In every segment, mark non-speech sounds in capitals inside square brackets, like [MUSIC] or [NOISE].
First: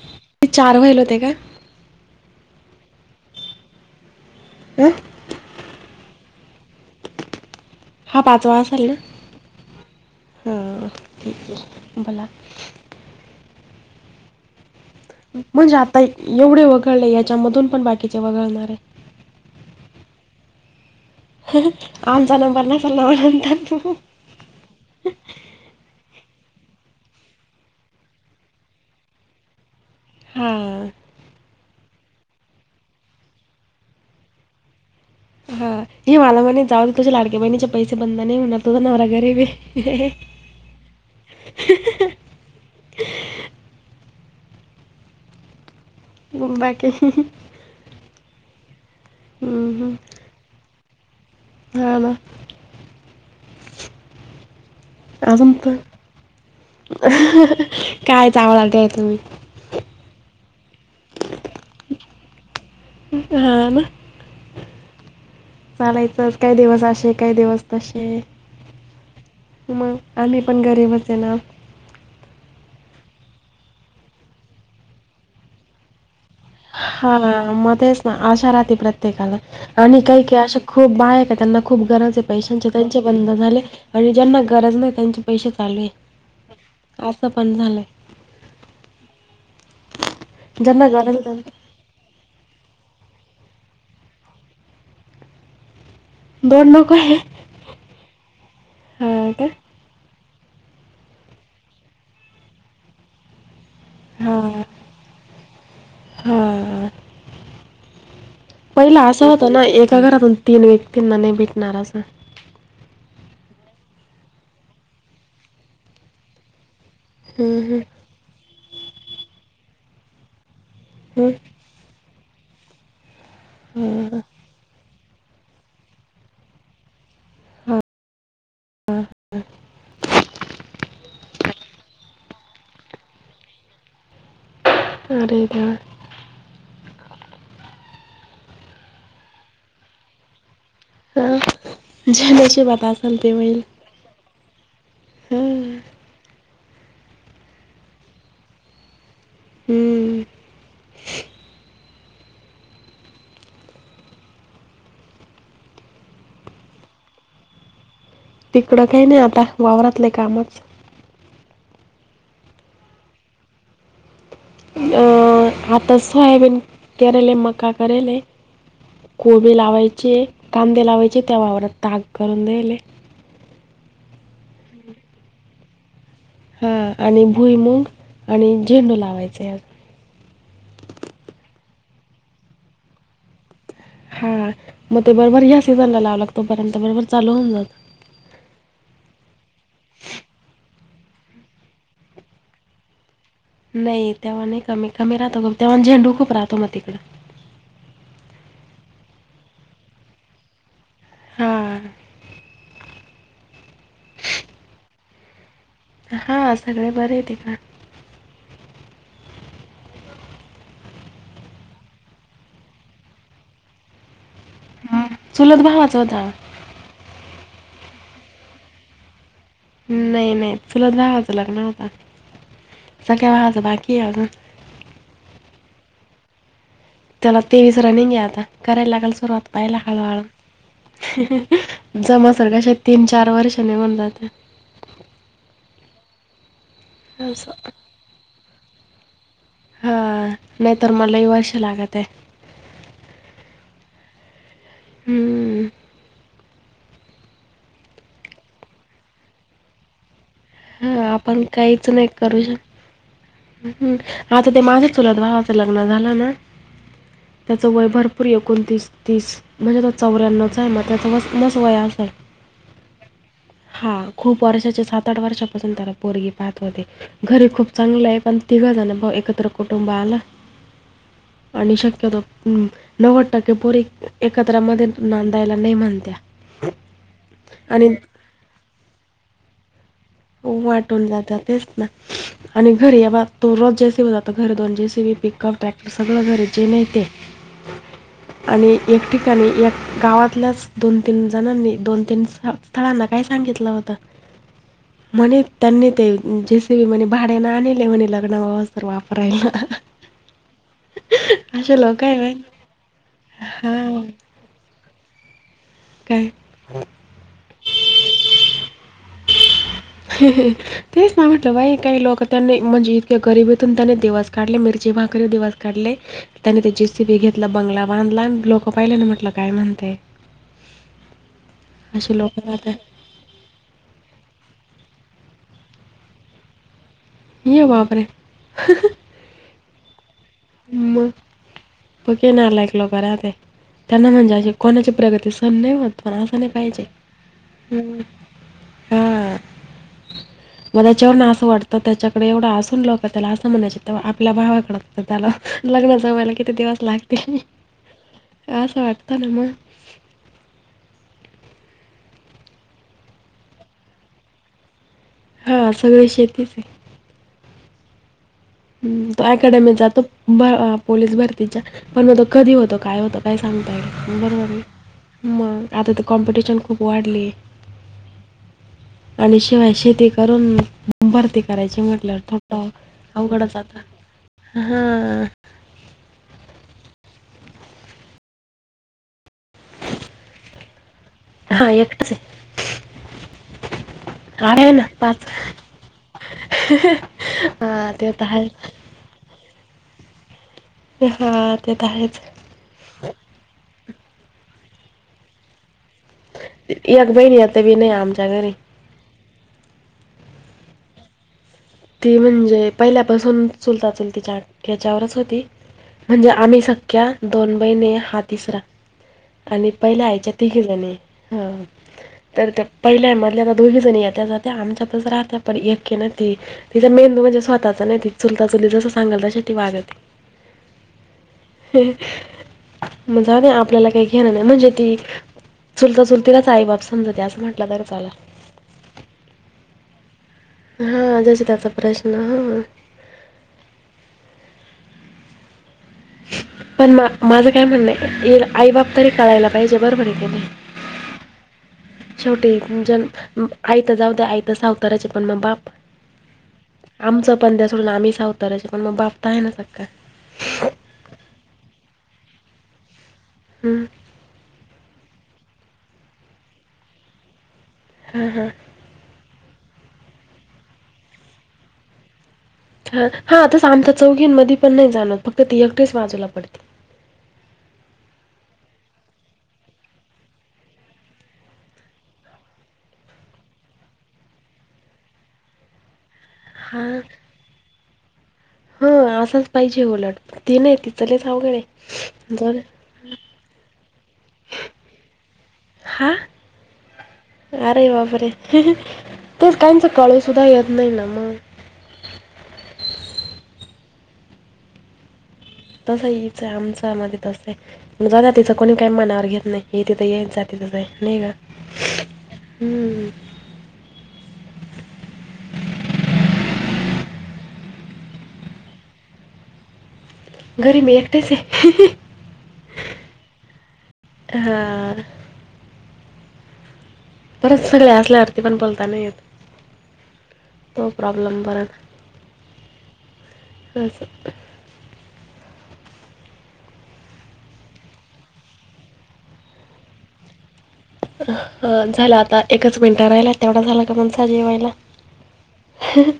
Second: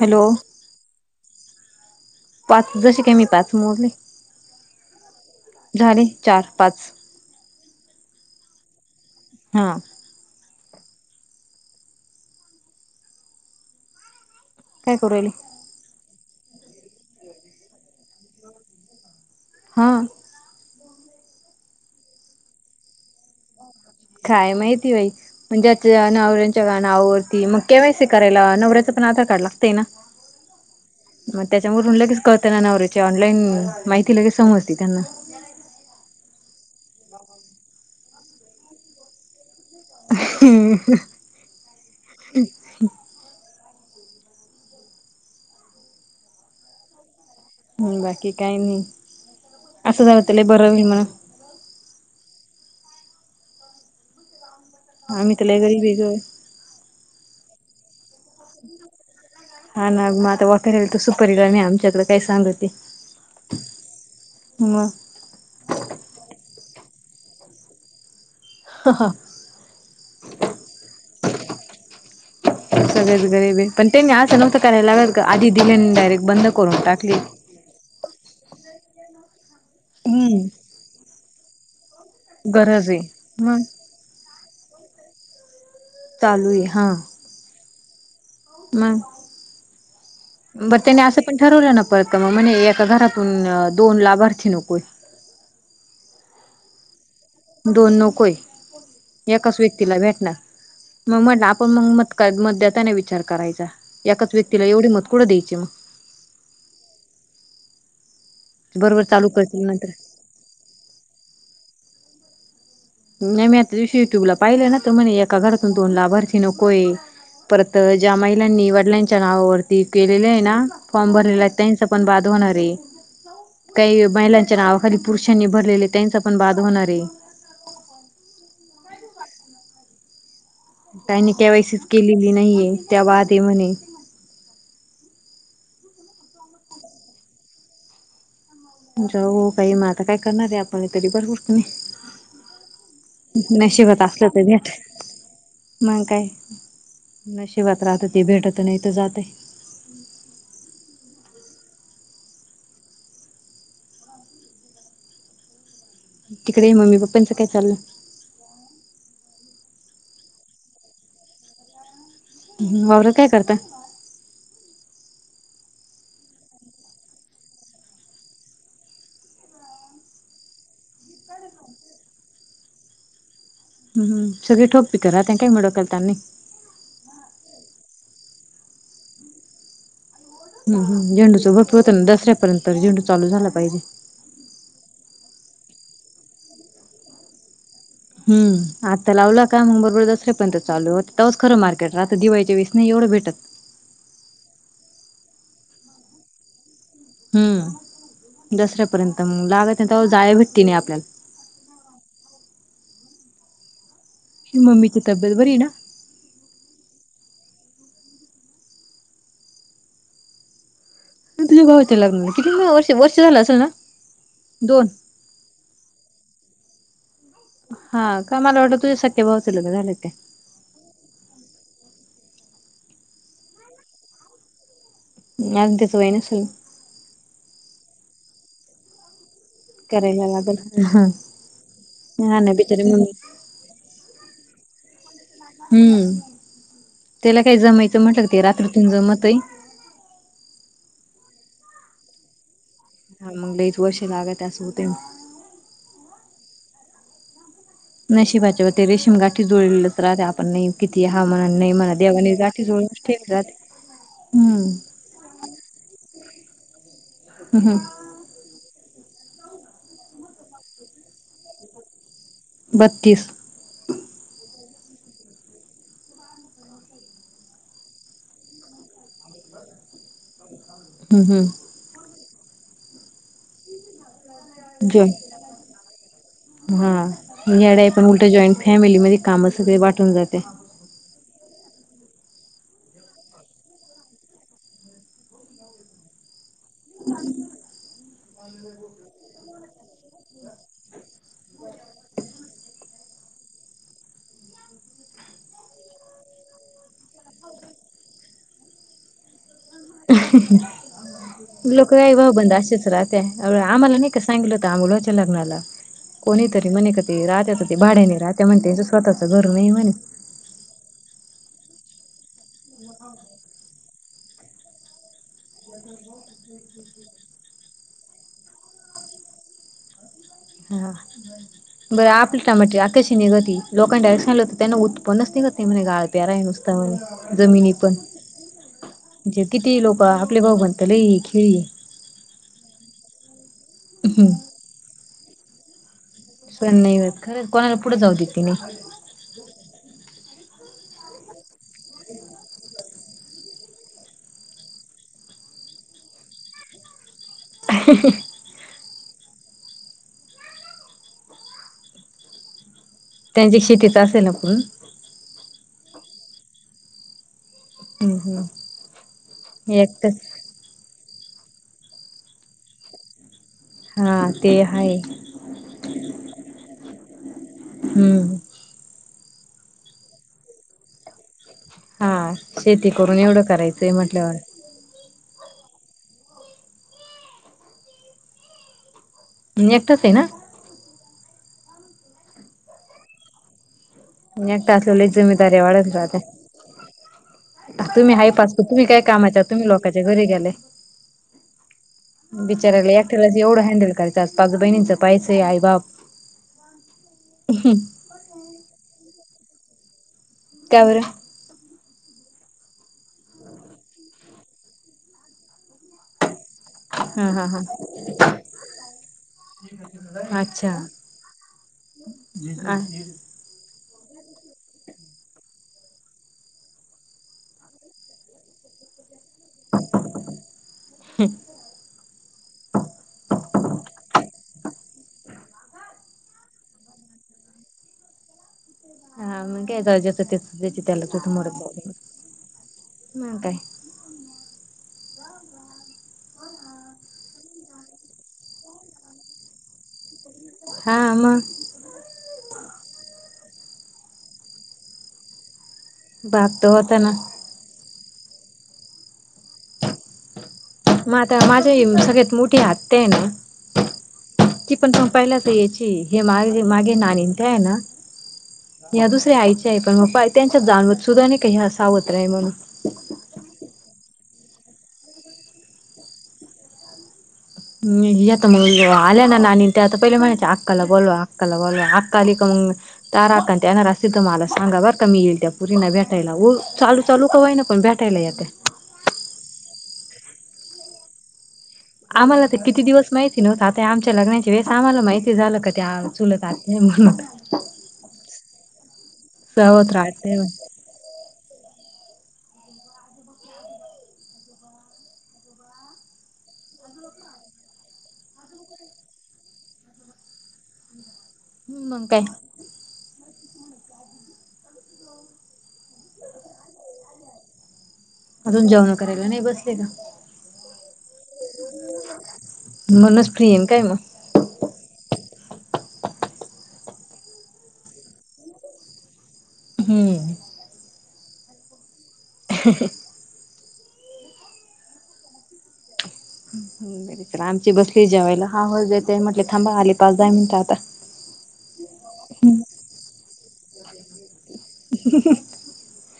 Hello ते चार बैल होते का पाच जसे काय मी पाच मोडले हं झाले चार पाच हा पाचवा असल ना हा ह क बला काय करू राहिली. म्हणजे आता एवढे वगळले याच्यामधून पण बाकीचे वगळणार आहे. हा आमचा नंबर नाही पण व्यवसायात त्याच्या काय माहिती बाई म्हणजे अच्छा नवऱ्याच्या गा नाववरती मग केवायसी करायला नवऱ्याच पण आधार कार्ड लागतंय ना हु मग त्याच्यामधून लगेच कळतना नवऱ्याची ऑनलाईन माहिती लगेच समजती त्यांना हा हे मला म्हणे जाऊन तुझ्या लाडके बहिणीचे पैसे बंद नाही होणार तुझा नवरा गरीब ऐ हम्म--हु बाकी--ही ही हम्म बाकी काही नाही हम्म. असं झालं तर लई बरं होईल म्हणा हा ना आम्ही आजून लय तर गरीब आहे ग काय चावळालत्या तुम्ही हा ना मग आता वकारी आली तर सुपारीला नाही आमच्याकड काय सांगते. हा ना मग चालायचच काही दिवस अशे काही दिवस तशे हा हां मग आम्ही पण गरीबच आहे ना सगळेच गरीब आहे पण त्यांनी असं नव्हतं करायला लागत का आधी दिले आणि डायरेक्ट बंद करून टाकली. हा ना म तेच ना आशा राहती प्रत्येकाला आणि काही काही हम्म. अशा खूप बाया आहे का त्यांना खूप गरज आहे पैशांची गरज आहे त्यांचे बंधन झाले. मग आणि ज्यांना गरज नाही त्यांचे पैसे चाले चालू हा आहे असं पण झालंय. मग बर ज्यांना त्यानी गरज आहे असं पण त्यांना ठरवलं ना पळत म म्हणे एका घरातून दोन लाभार्थी नकोय. दोड नकोय. दोन नकोय का? एकाच व्यक्ती ती ला भेटणार मग म्हटलं आपण मग मत देताना विचार करायचा एकाच हां, व्यक्तीला एवढे मत कुढं द्यायचे मग हां. बरोबर पहिला असं चालू होतं ना करतील नंतर एका घरातून तीन व्यक्तींना नाही भेटणार असं नाही मी आता त्या दिवशी युट्यूबला पाहिले ना तर म्हणे एका घरातून दोन लाभार्थी नकोय हं, परत हं, ज्या महिलांनी वडिलांच्या नावावरती केलेल आहे ना फॉर्म हं. भरलेला त्यांच पण बाद होणार आहे काही हां. महिलांच्या नावा खाली पुरुषांनी भरलेले त्यांच पण बाद होणार आहे. हा [INAUDIBLE] हां ह काहींनी केवायसी च केलेली नाहीये त्या बाध आहे म्हणे अरे यार जावो काही म आता काय करणारे आप आणि तरी पण हां, होत नाही जे नशिबात असेल ते होईल. नशिबात असल तर तर भेटल हां. मग काय नशिबात राहत ते भेटत नाही तर जातय. हम्म तिकडे मम्मी पप्पांचं काय चाललं तिकडं काही नाही आता वावरातले कामच नवर काय करताय अ आता सोयाबीन करायले मका करायले. कोबी लावायचे कांदे लावायचे त्या वावर ताग करून द्यायले. हम्म सगळी ठोक पिक राहतात मग काय डोक्याला ताण नाही. हा आणि भुईमुग आणि झेंडू लावायचा आ. हम्म हम्म झेंडूचं होत होतना दसऱ्यापर्यंत झेंडू चालू झाला पाहिजे. हा मग ते बरोबर ह्या सीझन ला लावावा लागतो तो पर्यंत बरोबर चालू होऊन जातो. हम्म आता लावला का मग बरोबर दसऱ्यापर्यंत चालू होतो तवाच खंर मार्केट राहत दिवाळीच्या वेळेस नाही एवढं भेटत नाही तेव्हा नाही कमी कमी राहतो तेव्हा झेंडू खूप राहतो मग तिकडं हम्म दसऱ्यापर्यंत मग लागत्या ना तेव्हा जाळया भेटती नाही आपल्याला हा मम्मी ची तब्येत बरी आहे ना? हां सगळे बर आहे तिकड. तुझ्या भावाच्या लग्नाला किती वर्ष वर्ष झालं असेल ना दोन. चुलत भावाचा होता. हा काय मला वाटंल तुझ्या स ख्या भावाच लग्न झालं. काय? नाही नाही चुलत भावाचं लग्न होत. सख्ख्या भावाचं बाकी आहे अजून. अजून त्याच वय नसेल? त्याला तेवीस रनिंग आता, करायला लागेल सुरुवात पहायला हळूहळू. करायला लागल हा ना जमसतोवर बिचारी तीन मम्मी चार वर्ष निघून जातात. हम्म त्याला असं काय जमायचं म्हटलं ते रात्रीतून जमत आहे हा नाहीतर मग लय वर्ष लागताय हा मग लईच वर्ष लागत अस होते. हम्म. नशिबाच्यावर ते रेशीम गाठी जुळलं राहू दे आपण नाही हां किती हा आपण म्हणा नाही काहीच म्हणा देवाने करू शक गाठी जुळवूनच ठेवल्यात हम्म. आता ते हम्म. माझ्या चुलत भावाच लग्न झालं ना त्याचं हम्म वय भरपू पुर एकोणतीस तीस म्हणजे तो चौऱ्याणच आहे मग त्याचा वस एवढच वय असेल. बत्तीस. हा खूप वर्षाच्या सात आठ वर्षापासून त्याला पोरगी पाहत होते. घरी खूप चांगलं आहे पण तिघं जण भाऊ एकत्र कुटुंब आल हम्म हम्म. आणि शक्यतो हम्म नव्वद टक्के पोरी एकत्रमध्ये जॉईन नांदायला नाही म्हणत्या आणि ते जॉईंट फॅमिलीमध्ये काम सगळी वाटून जात. वाटून जातात तेच ना. आणि घरी या तो रोज जेसीब ज घरी दोन जेसीबी पिकअप ट्रॅक्ट सगळ घरीचे नाही ते. [INAUDIBLE] आणि एक ठिकाणी एक गावातल्याच दोन तीन जणांनी दोन तीन स स्थळांना काय सांगितलं होतं म्हणे त्यांनी ते जे सी बी म्हणे भाड्यान आणिले म्हणे लग्न होस तोवर वापरायला. असे लोक काय आहे भाऊ बाई बंद असेच राहते आम्हाला हा नाही कस सांगितलं होतं अमोल भाऊच्या लग्नाला काय कोणी तरी म्हणे का ते राह्याच ते भाड्या नाही राहत्या म्हणते स्वतःच घर नाही म्हणे. तेच ना म्हटलं बाई काही लोक त्यांनी म्हणजे इतक्या गरीबीतून त्याने दिवस काढले मिरची भाकरी दिवस काढले त्यानी ते जे सी बी घेतलं, बंगला बांधला आणि लोक पाहिले ना म्हटलं काय म्हणते. हा बरं अशी लोक आपले टमाटे राहतात कशी निघती लोकांना [UNINTELLIGIBLE] होते त्यांना उतपन्न निघत नाही म्हणे गाळ प्याराय नुसत म्हणे. ये जमिनी पण बापरे म्हणजे किती लोक भाऊ म्हणता लई मग हे खेळी आहे पक्के नालायक लोक राहते त्यांना हम्म म्हणजा कोणाची प्रगती सहन नाही होत. पण असं सहन पाहिजे नाही होत खरं कोणाला पुढे जाऊ देते नाय हा मला त्याच्यावरन अस वाटतं त्याच्याकडे एवढं असून लोक क त्याला असं म्हणायच तवा आपल्या भावाकडलं लग्ना जमायला किती दिवस लागतील. [INAUDIBLE] अस वाटत ना मग. त्यांची शेतीच असेल ना [UNINTELLIGIBLE] हा सगळ शेतीच आहे. [INAUDIBLE] हम्म हम्म. हम्म तो अकॅडमीत जातो एकटच बा पोलीस भरतीच्या पण मग तो कधी होतो, काय होतं काय सांगता येईल हा बरोबर ते नाही आहे मग आता तर कॉम्पिटिशन खूप वाढलीये हम्म. आणि शिवाय शेती करून भरती करायची म्हटल्या हा थोडं शेती करून एवढं अवघड जात करायचंय म्हटल्यावर हां. एकटंच आहे ना. हा एकटच आहे. एकट अरे ना असलेवले पाच जमीदारी वाढत राात हा ते तुम्ही तर हापास आहेच तुम्ही काय काम तुम्ही लोकांच्या घरी गेले. हा ते त आहेच. बिचारायला एकट्यालाच एवढं हँडल करायं पाग बहिणींच पैसे आई बाप अग बहिणीया ते ब नाही आमच्यागरी. त्यावर. ती म्हणजे पहिल्यापासून चुलता चुलतीच्या ख्याच्यावरच होती म्हणजे आम्ही सख्या हा हा दोनबैने हा तिसरा. आणि पहिले आयच्या अच्छा तीघेलाणी ह. तर हा पहिल्या मधले आता दोघी जण येत्या जाते आमच्या पच राहत पण एके न तिचा मेंदू म्हणजे स्वतःचा नाही त चुलता चुली जसं सांगाल तश वागत मगज आपल्याला काही घेणार नाही म्हणजे ती. चुलता चुलती का आई बाप समजते असं म्हटलं तर चला [UNINTELLIGIBLE] हा जशी त्याचा प्रश्न हा. म काय. पण म माझं काय म्हणणं आई बाप तरी कळायला पाहिजे बरोबर आहे त्यानी. हा मग. शेवटी ज आईता जाऊ द्या आईत सावताराचे पण मग बाप. बाग त होता ना. पध्या सोडून आम्ही सा उतराायचे पण मग बापता आहे ना सगका म आता माझ्या सगळ्यात मोठी हात्या ना. हं, ती पण पग पहिला तर याची हे माझ मागे नाणीं ते आहे ना. हा हां. ह्या दुसऱ्या आयचे आहे पण मग त्यांच्या जाणवत सुद्धा नाही काही हासावत नाही म्हणून. हा हा आताच आमच्या चौघींमध्येध पण नाही जाण फक्त तेी एकटेच बाजूला पडते. आता मग आल्या ना ना त्या आता पहिले म्हणायच अक्काला बोलो अक्काला बोलो आकाली का मग ताराकत येणार असते तुम्हाला सांा ब कमी येल त्या्या पूरी नव्या भेटायला चालू चालू क्हाय ना पण भेटायला या. ह असाच पाहिजे उलट ते नाही ति चलेच अवघडे आहे. आम्हाला जाऊ दे. तर किती दिवस माहिती नव्हत आता आमच्या लग्नाची वेळेस आम्हाला माहिती झालं का त्या हां? चुलत हे म मत. अरे बाबरे तेच काहीच सावत्र कळ आत्या आहे सुद्धा येत नाही ना मग. तसं इच आहे आमच्यामध्येध्ये तसं आहे. ण जात तिथं कोणी काही मानावर घेत नाही तिथं येत जात तिथंही नाही का. हम् मग काय. हम्म. अजून जेवण करायला नाही बसले का. घरी मी एकट्याच आहे म्हणूनच फ्री आहे काय मग हा. परत सगळे असल्यावररती पण बोलता नाही येत. हम्म. तो प्रॉब्लेम बरत. [UNINTELLIGIBLE] अस सं बर आमची बसली जेवायला हाव जेते म्हटले थांबा आले पाच दहा मिनिटं आता. झाला आता. एकच मिनिटात राहिलाय तेवढा झाला का. मग जा जेवायला. ह [UNINTELLIGIBLE]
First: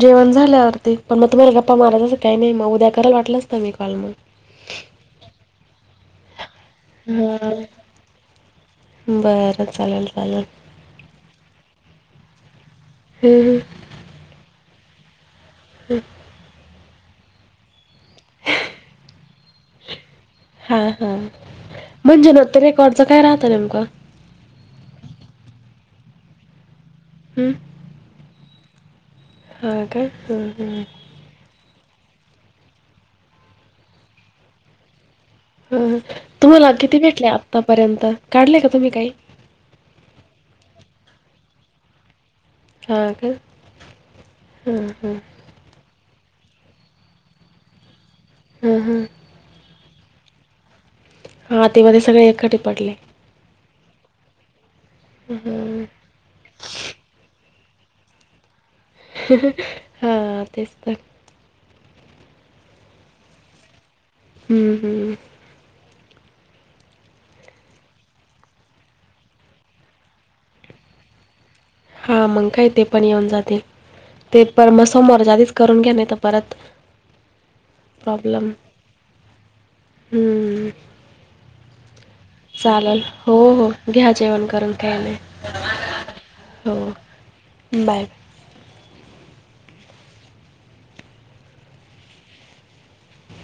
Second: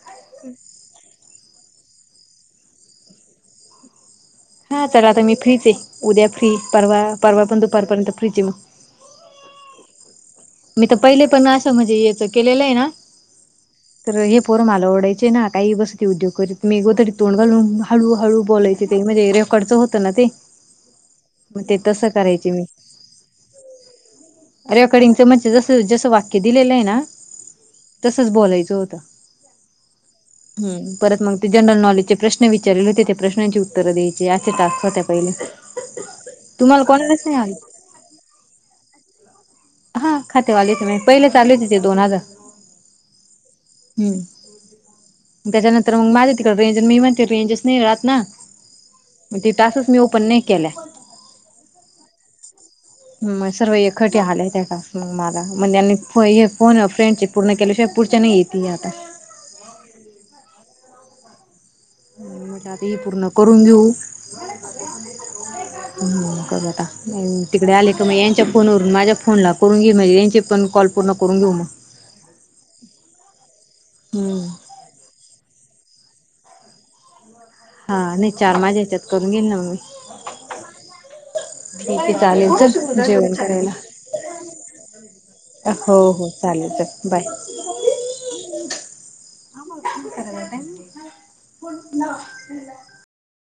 जेवण झाल्यावरती. पण मग तुम्हाला गप्पा मारायला अस काही नाही म उद्या करल वाटलंसत मी कॉल मग. हा चला. आता मी फ्रीचे. उद्या फ्री परवा परवा हा. पण दुपारपर्यंत फ्रीचे म. बरं चालेल चालेल. मी त पहिले पण असं म्हणजे, याचं केलेलंय ना. हम्म हम्म. तर हे पोरं मला ओरडायचे ना. काही बसते उद्योग करीत. मी गोदडीत तोंड घालून. हळू हळू बोलायचे ते. म्हणजे रेकॉर्डच होतं ना ते. हा हा. मग ते तसं म्हणजे न तर रेकॉर्ड च काय राहत नेमक. रेकडिंगचं म्हणजे, जस जस वाक्य दिलेलंय ना. हम्म. तसच बोलायचं होत. हां का हं हं. हम्म परत मग ते जनरल नॉलेजचे प्रश्न विचारेल होते. त्या प्रश्नांची उत्तर द्यायचे. असे टास्क होत्या पहिले. ह ह. तुम्हाला किती कोणालाच भेटले नाही आले आत्तापर्यंत. काढले का तुम्ही काही. हा खातेव आले होते माहे. पहिलेच आले होते दोन हजार. हा का? हम्म ह, ह. त्याच्यानंतर मग माझ्या तिकडे रेंज, मी म्हणते रेंजस नाही राहत ना. हं हं. ते टासच मी ओपन नाही केल्या. हा ते मध्ये सगळे एकखटी पडले. म सर्व एकखटी आले. त्या टास्क म मला. म हं त्यांनी हो हे, फोन अ फ्रेंडचे पूर्ण केल्याशिवाय. पुढच्या नाही येतीय आता. हा, तेच तर. म्हटलं आता. हे पूर्ण करून घेऊ. हं हं करु आता. तिकडे आले का मग यांच्या फोनवरून माझ्या फोनला करून घेईल. म्हणजे यांचे पण कॉल पूर्ण करून घेऊ मग. हा मग काय. ते पण येऊन जातील. हम्म ते पर म सोमवारच्या आदीच करून घ्या. नाही त परत हा. नाही प्रॉब्लेम चार माझ्या या्याच्यात करून घेईल ना म मी. हम्म. ठीके चालेल. चल चालेल. जेवण हो हो करायला घ्या जेवण करून. काही नाही. हो हो चालेल चल हो बाय. बाय [INAUDIBLE]